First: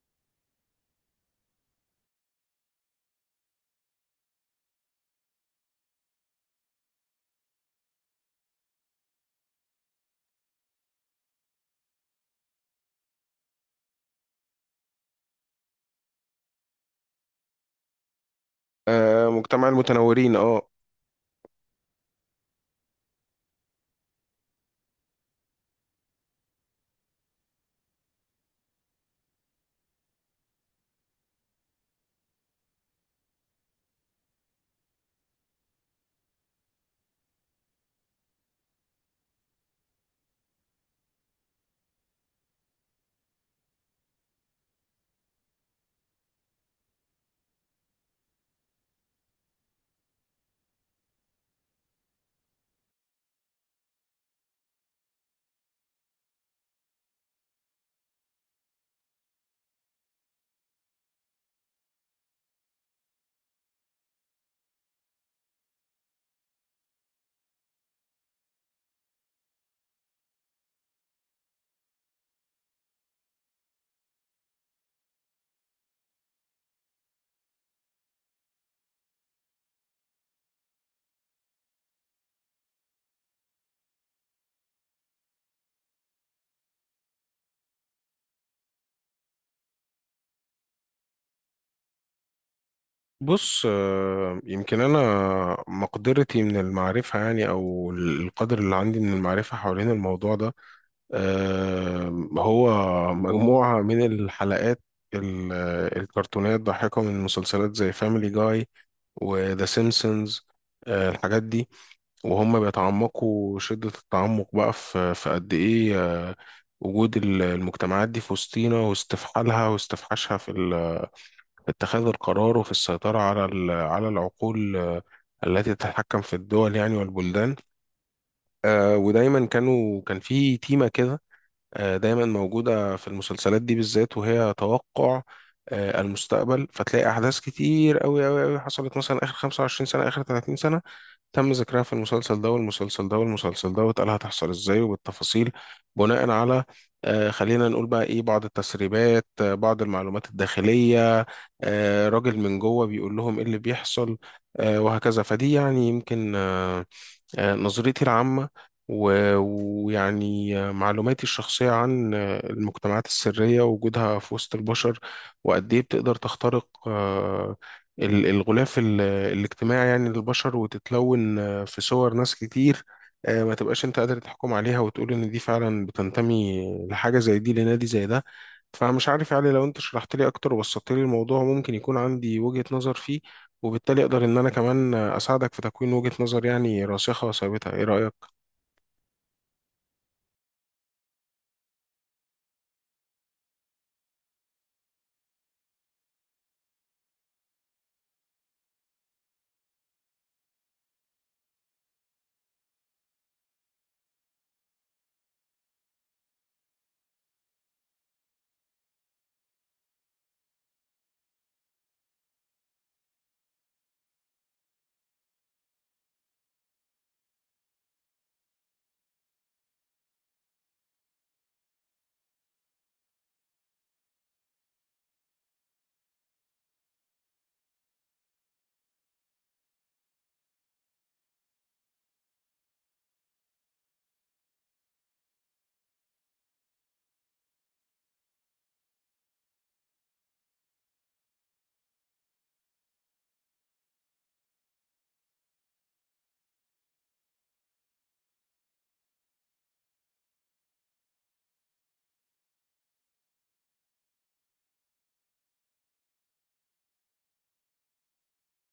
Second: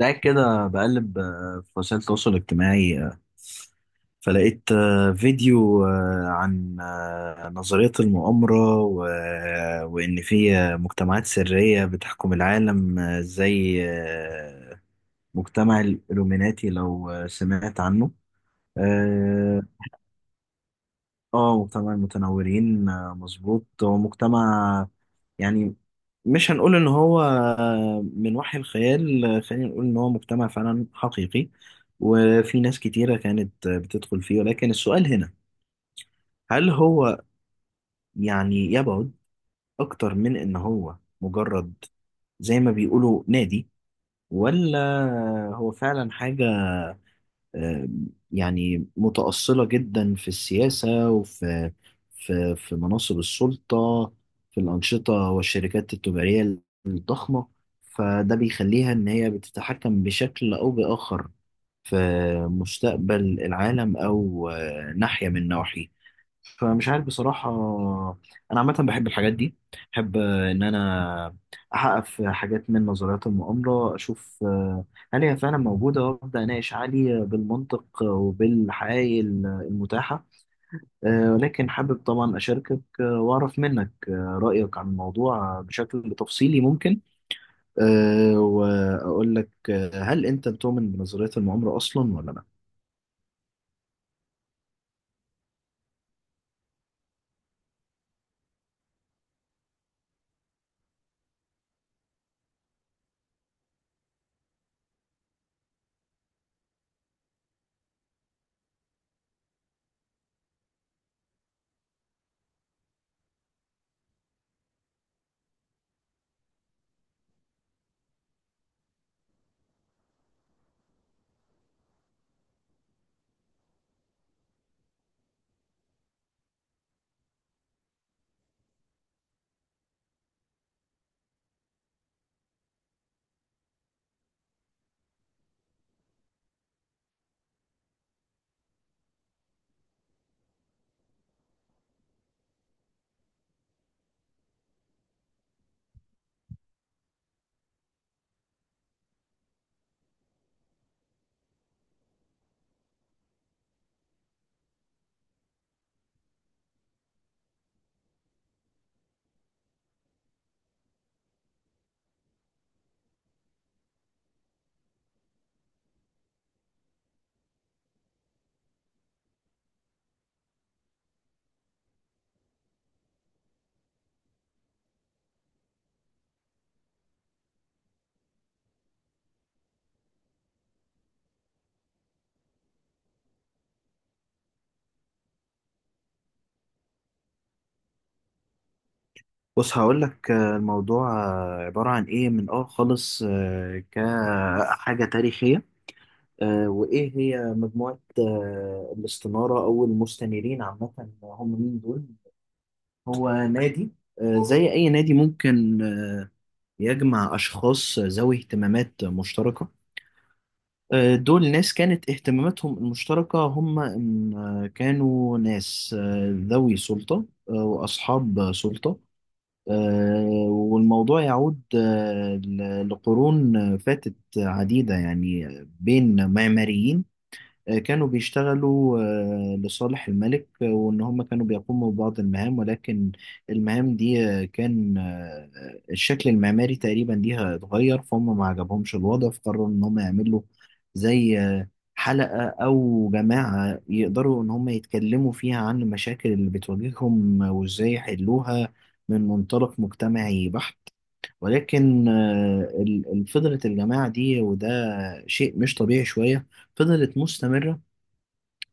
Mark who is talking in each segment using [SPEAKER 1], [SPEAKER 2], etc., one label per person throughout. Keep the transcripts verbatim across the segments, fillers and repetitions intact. [SPEAKER 1] ده كده بقلب آه، في وسائل التواصل الاجتماعي آه، فلقيت آه، فيديو آه، عن آه، نظرية المؤامرة و... آه، وإن في آه، مجتمعات سرية بتحكم العالم آه، زي آه، مجتمع الإلوميناتي، لو آه، سمعت عنه.
[SPEAKER 2] آه،
[SPEAKER 1] آه،
[SPEAKER 2] مجتمع المتنورين اه
[SPEAKER 1] اه، مجتمع المتنورين آه، مظبوط، هو مجتمع يعني مش هنقول ان هو آه، من وحي الخيال آه، خلينا نقول ان هو مجتمع فعلا حقيقي، وفي ناس كتيرة كانت آه، بتدخل فيه. ولكن السؤال هنا، هل هو يعني يبعد اكتر من ان هو مجرد زي ما بيقولوا نادي، ولا هو فعلا حاجة يعني متأصلة جدا في السياسة وفي في في مناصب السلطة، في الأنشطة والشركات التجارية الضخمة، فده بيخليها إن هي بتتحكم بشكل أو بآخر في مستقبل العالم أو آه، ناحية من نواحيه؟ فمش عارف بصراحة. أنا عامة بحب الحاجات دي، بحب آه، إن أنا أحقق في حاجات من نظريات المؤامرة، أشوف آه، هل هي فعلا موجودة، وأبدأ أناقش علي بالمنطق وبالحقائق المتاحة. آه، ولكن حابب طبعا أشاركك آه، وأعرف منك آه، رأيك عن الموضوع بشكل تفصيلي ممكن. آه، وأقول لك، آه، هل أنت بتؤمن بنظريات المؤامرة أصلا ولا لأ؟
[SPEAKER 2] بص، آه، يمكن انا مقدرتي من المعرفه يعني او القدر اللي عندي من المعرفه حوالين الموضوع ده. آه، هو مجموعه من الحلقات، ال- الكرتونات ضاحكه من مسلسلات زي فاميلي جاي وذا سيمبسونز، الحاجات دي. وهم بيتعمقوا شده التعمق بقى في في قد ايه آه، وجود ال- المجتمعات دي في وسطينا، واستفحالها واستفحاشها في اتخاذ القرار، وفي السيطرة على ال- على العقول، آه، التي تتحكم في الدول يعني والبلدان. آه، ودايما كانوا كان في تيمة كده، آه، دايما موجودة في المسلسلات دي بالذات. وهي توقع آه، المستقبل، فتلاقي أحداث كتير أوي أوي أوي حصلت مثلا آخر خمسة وعشرين سنة، آخر ثلاثين سنة، تم ذكرها في المسلسل ده والمسلسل ده والمسلسل ده، واتقال هتحصل ازاي وبالتفاصيل، بناء على آه خلينا نقول بقى ايه، بعض التسريبات، آه بعض المعلومات الداخلية، آه راجل من جوه بيقول لهم ايه اللي بيحصل، آه وهكذا. فدي يعني يمكن آه آه، نظريتي العامة، و- ويعني آه، معلوماتي الشخصية عن آه، المجتمعات السرية ووجودها في وسط البشر، وقد إيه بتقدر تخترق آه، ال- الغلاف ال- الاجتماعي يعني للبشر، وتتلون آه، في صور ناس كتير آه، ما تبقاش أنت قادر تحكم عليها وتقول إن دي فعلا بتنتمي لحاجة زي دي، لنادي زي ده. فمش عارف، يعني لو أنت شرحت لي أكتر وبسطت لي الموضوع، ممكن يكون عندي وجهة نظر فيه، وبالتالي اقدر ان انا كمان اساعدك في تكوين وجهة نظر يعني راسخة وثابتة. ايه رأيك؟
[SPEAKER 1] بص، هقول لك الموضوع آه، عبارة عن إيه، من آه خالص آه، كحاجة تاريخية. آه، وإيه هي مجموعة آه، الاستنارة أو المستنيرين عامة، هم مين دول؟ هو نادي آه، زي أي نادي، ممكن آه، يجمع أشخاص ذوي اهتمامات مشتركة. آه، دول ناس كانت اهتماماتهم المشتركة هم إن آه، كانوا ناس آه، ذوي سلطة آه، وأصحاب سلطة. آه، والموضوع يعود آه، ل- لقرون فاتت عديدة يعني، بين معماريين آه، كانوا بيشتغلوا آه، لصالح الملك آه، وإن هم كانوا بيقوموا ببعض المهام. ولكن المهام دي آه، كان آه، آه، الشكل المعماري تقريبا ليها اتغير، فهم ما عجبهمش الوضع، فقرروا إن هم يعملوا زي آه، حلقة أو جماعة يقدروا إن هم يتكلموا فيها عن المشاكل اللي بتواجههم وإزاي يحلوها من منطلق مجتمعي بحت. ولكن آه، ال- ال- فضلت الجماعة دي، وده شيء مش طبيعي شوية. فضلت مستمرة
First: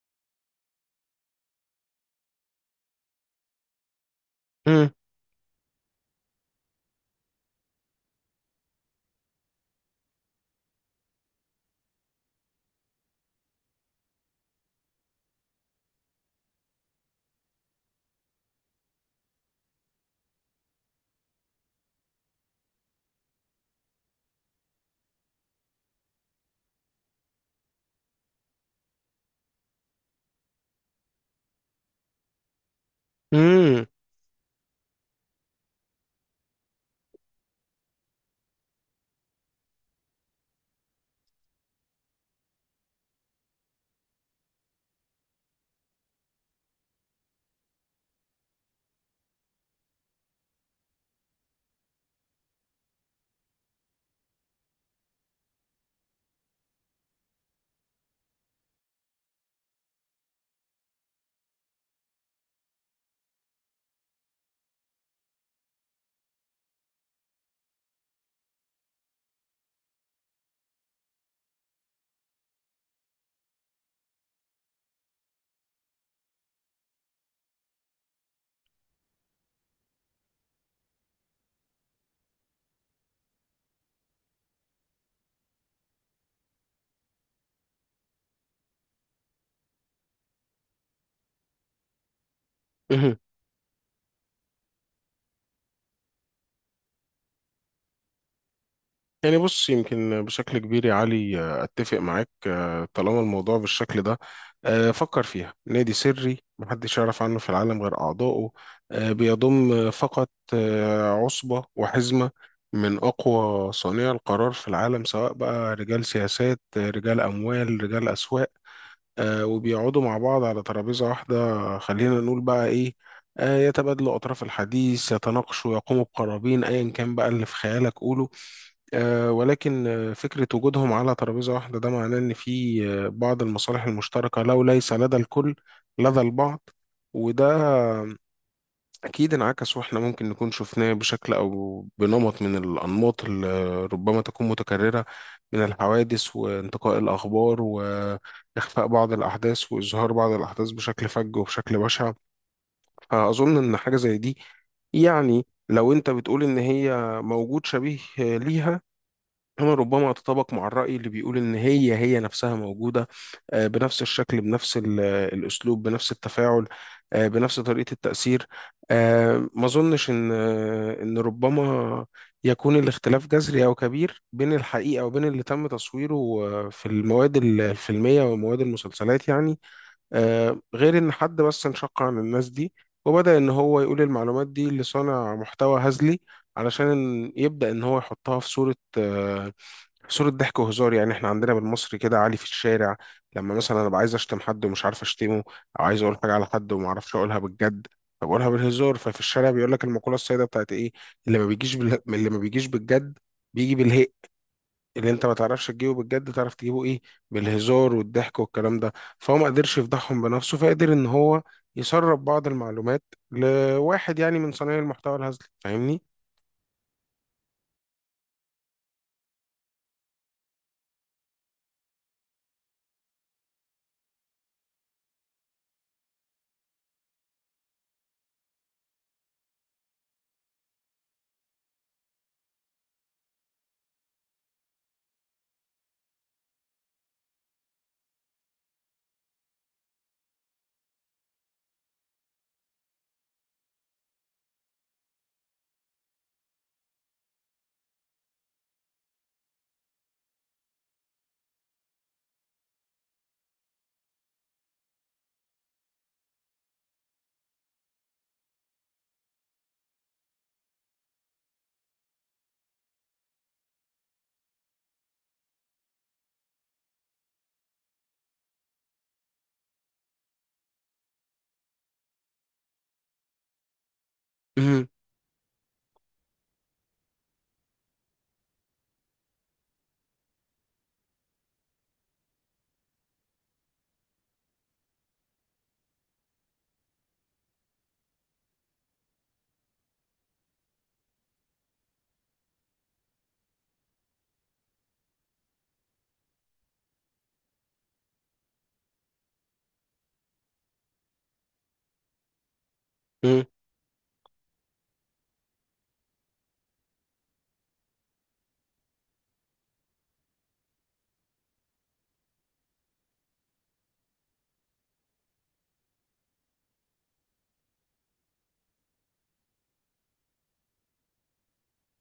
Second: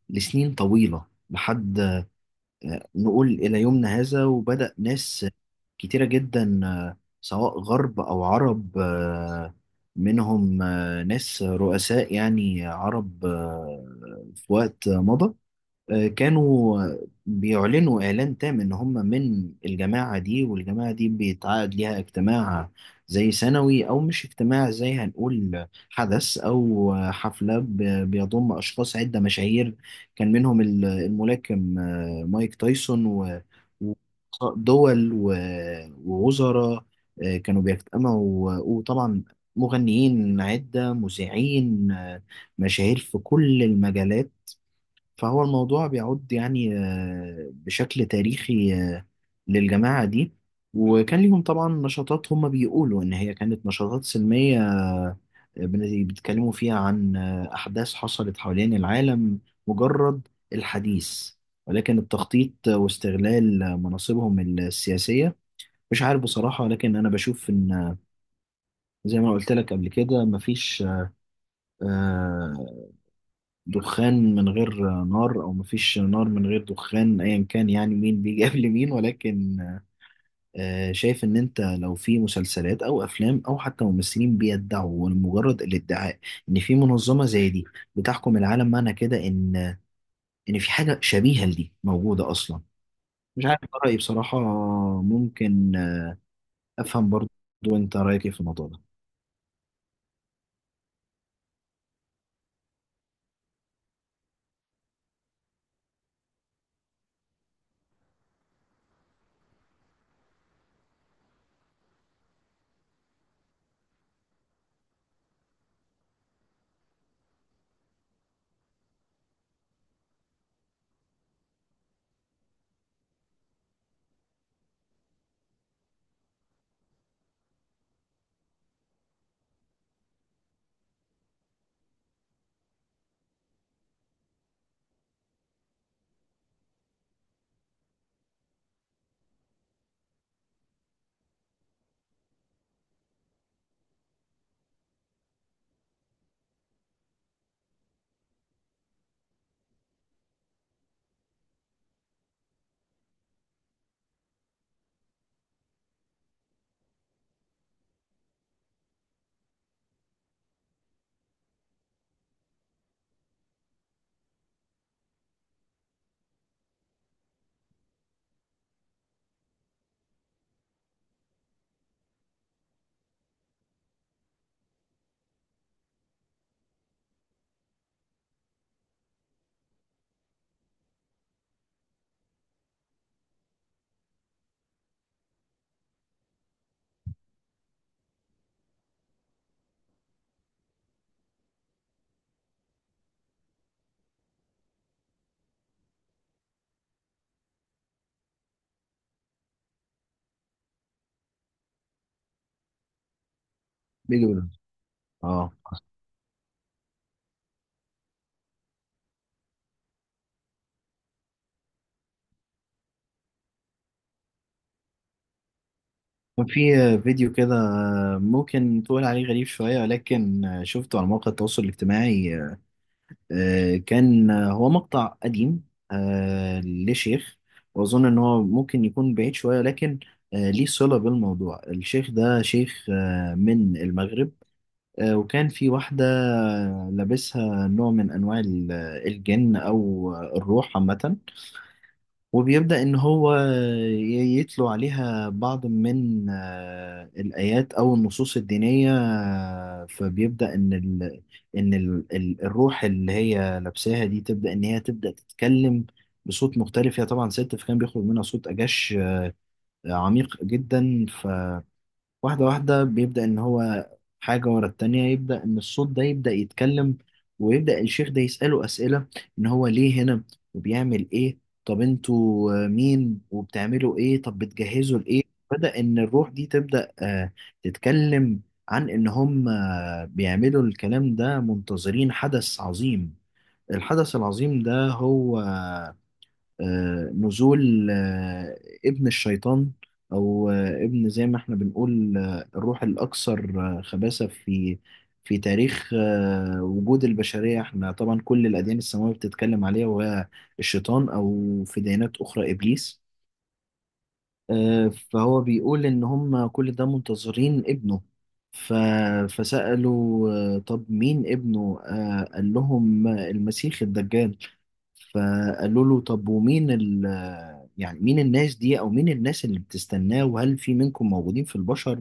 [SPEAKER 1] لسنين طويلة، لحد آه، نقول إلى يومنا هذا. وبدأ
[SPEAKER 2] مم.
[SPEAKER 1] ناس كتيرة جدا آه، سواء غرب أو عرب آه، منهم آه، ناس رؤساء يعني عرب آه، في وقت مضى آه، كانوا بيعلنوا إعلان تام إن هم من الجماعة دي، والجماعة دي بيتعقد ليها اجتماع زي سنوي، أو مش اجتماع، زي هنقول حدث أو حفلة ب- بيضم أشخاص عدة مشاهير. كان منهم ال- الملاكم آه، مايك تايسون و
[SPEAKER 2] مم.
[SPEAKER 1] و- دول و- ووزراء آه، كانوا بيجتمعوا، وطبعا مغنيين عدة مذيعين آه، مشاهير في كل المجالات. فهو الموضوع بيعود يعني آه، بشكل تاريخي آه، للجماعة دي. وكان ليهم طبعا نشاطات، هم بيقولوا إن هي كانت نشاطات سلمية آه، بن- بيتكلموا فيها عن آه، أحداث حصلت حوالين العالم، مجرد الحديث، ولكن التخطيط واستغلال مناصبهم السياسية مش عارف بصراحة. لكن أنا بشوف إن، زي ما قلت لك قبل كده، مفيش آه، دخان من غير نار، او مفيش نار من غير دخان، ايا كان يعني مين بيجي قبل مين. ولكن آه، شايف ان انت لو في مسلسلات او افلام او حتى ممثلين بيدعوا لمجرد الادعاء ان في منظمة زي دي بتحكم العالم، معنى كده ان ان في حاجة شبيهة لدي موجودة اصلا.
[SPEAKER 2] مهم.
[SPEAKER 1] مش عارف، ده رأيي بصراحة. ممكن افهم برضو، انت رأيك إيه في الموضوع ده؟
[SPEAKER 2] يعني بص، يمكن بشكل كبير يا علي آه، اتفق معاك آه، طالما الموضوع بالشكل ده. آه، فكر فيها نادي سري محدش يعرف عنه في العالم غير اعضائه، آه، بيضم فقط آه، عصبة وحزمة من اقوى صانعي القرار في العالم، سواء بقى رجال سياسات آه، رجال اموال، رجال اسواق، آه، وبيقعدوا مع بعض على ترابيزة واحدة. خلينا نقول بقى إيه، آه، يتبادلوا أطراف الحديث، يتناقشوا، يقوموا بقرابين، أيا كان بقى اللي في خيالك قوله. آه، ولكن آه، فكرة وجودهم على ترابيزة واحدة ده معناه إن في آه، بعض المصالح المشتركة، لو ليس لدى الكل لدى البعض. وده أكيد انعكس، وإحنا ممكن نكون شفناه بشكل أو بنمط من الأنماط اللي ربما تكون متكررة، من الحوادث وانتقاء الأخبار وإخفاء بعض الأحداث وإظهار بعض الأحداث بشكل فج وبشكل بشع. فأظن إن حاجة زي دي، يعني لو أنت بتقول إن هي موجود شبيه ليها هنا، ربما أتطابق مع الرأي اللي بيقول إن هي هي نفسها موجودة آه، بنفس الشكل، بنفس ال- الأسلوب، بنفس التفاعل، آه، بنفس طريقة التأثير. آه، ما أظنش إن آه، إن ربما يكون الاختلاف جذري أو كبير بين الحقيقة وبين اللي تم تصويره آه، في المواد ال- الفيلمية ومواد المسلسلات يعني. آه، غير إن حد بس انشق عن الناس دي وبدأ إن هو يقول المعلومات دي لصانع محتوى هزلي، علشان يبدأ إن هو يحطها في صورة آه، صورة ضحك وهزار. يعني احنا عندنا بالمصري كده عالي في الشارع، لما مثلا ابقى عايز اشتم حد ومش عارف اشتمه، او عايز اقول حاجة على حد وما اعرفش اقولها بالجد، فبقولها بالهزار. ففي الشارع بيقول لك المقولة السائدة بتاعت ايه؟ اللي ما بيجيش بال... اللي ما بيجيش بالجد بيجي بالهق.
[SPEAKER 1] بيجي بيقول-
[SPEAKER 2] اللي انت ما
[SPEAKER 1] اه،
[SPEAKER 2] تعرفش تجيبه بالجد، تعرف تجيبه ايه؟ بالهزار والضحك والكلام ده. فهو ما قدرش يفضحهم بنفسه، فقدر ان هو يسرب بعض المعلومات لواحد يعني من صنايع المحتوى الهزلي. فاهمني؟
[SPEAKER 1] كان في فيديو كده ممكن تقول عليه غريب شوية، ولكن شفته على مواقع التواصل الاجتماعي. آه، كان هو مقطع قديم آه، لشيخ، وأظن إن هو ممكن يكون بعيد شوية، لكن آه، ليه صلة بالموضوع. الشيخ ده شيخ آه، من المغرب. آه، وكان في واحدة لابسها نوع من أنواع ال- الجن أو الروح عامة. وبيبدأ إن هو ي- يتلو عليها بعض من آه، الآيات أو النصوص الدينية. آه، فبيبدأ إن ال إن ال ال- الروح اللي هي لابساها دي تبدأ إن هي تبدأ تتكلم بصوت مختلف. هي طبعا ست، فكان بيخرج منها صوت أجش آه، عميق جدا. واحدة واحدة بيبدأ إن هو حاجة ورا التانية، يبدأ إن الصوت ده يبدأ يتكلم، ويبدأ الشيخ ده يسأله أسئلة: إن هو ليه هنا، وبيعمل إيه، طب أنتوا آه، مين، وبتعملوا إيه، طب بتجهزوا لإيه. بدأ إن الروح دي تبدأ آه، تتكلم عن إن هم آه، بيعملوا الكلام ده منتظرين حدث عظيم. الحدث العظيم ده هو آه، نزول آه، ابن الشيطان. او آه، ابن، زي ما احنا بنقول آه، الروح الاكثر آه، خباثة في في تاريخ آه، وجود البشرية. احنا طبعا كل الاديان السماوية بتتكلم عليها، وهي الشيطان، او في ديانات اخرى ابليس. آه، فهو بيقول ان هم كل ده منتظرين ابنه. ف... فسألوا آه، طب مين ابنه؟ آه، قال لهم آه، المسيح الدجال. فقالوا له، طب ومين ال يعني مين الناس دي، او مين الناس اللي بتستناه، وهل في منكم موجودين في البشر؟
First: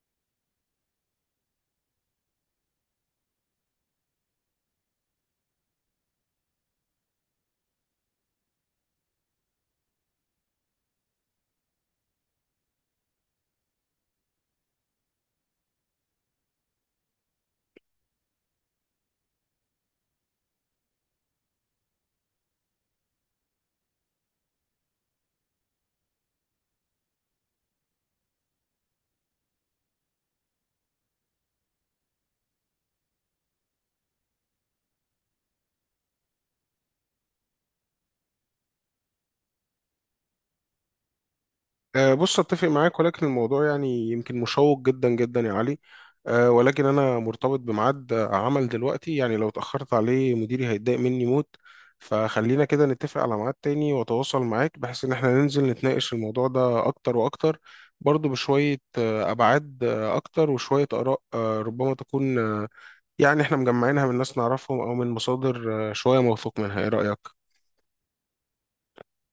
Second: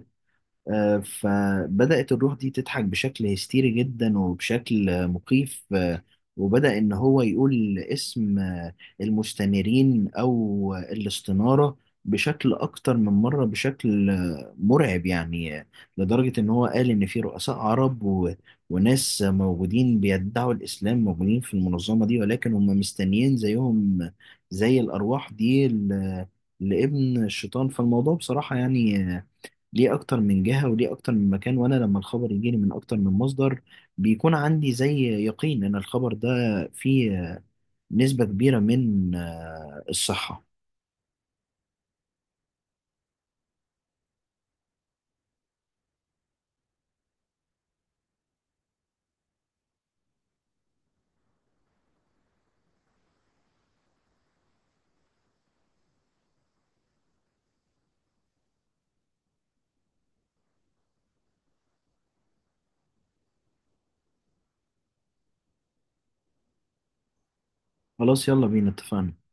[SPEAKER 1] آه، فبدأت الروح دي تضحك بشكل هستيري جدا، وبشكل آه، مخيف آه، وبدأ إن هو يقول اسم آه، المستنيرين أو آه، الاستنارة بشكل أكتر من مرة، بشكل آه، مرعب يعني آه، لدرجة إن هو قال إن في رؤساء عرب و... وناس موجودين بيدعوا الإسلام موجودين في المنظمة دي، ولكن هم مستنيين زيهم آه، زي الأرواح دي ل... لابن الشيطان. فالموضوع بصراحة يعني آه، ليه اكتر من جهة، وليه اكتر من مكان، وانا لما الخبر يجيني من اكتر من مصدر، بيكون عندي زي يقين ان الخبر ده فيه نسبة كبيرة من آه، الصحة.
[SPEAKER 2] أه، بص، اتفق معاك، ولكن الموضوع يعني يمكن مشوق جدا جدا يا علي. أه، ولكن انا مرتبط بميعاد آه، عمل دلوقتي، يعني لو اتاخرت عليه مديري هيتضايق مني موت. فخلينا كده نتفق على ميعاد تاني واتواصل معاك بحيث ان احنا ننزل نتناقش الموضوع ده اكتر واكتر، برضه بشوية أه، ابعاد أه، اكتر، وشوية اراء أه، ربما تكون أه، يعني احنا مجمعينها من ناس نعرفهم او من مصادر أه، شوية موثوق منها. ايه رأيك؟
[SPEAKER 1] خلاص، يلا بينا، اتفقنا.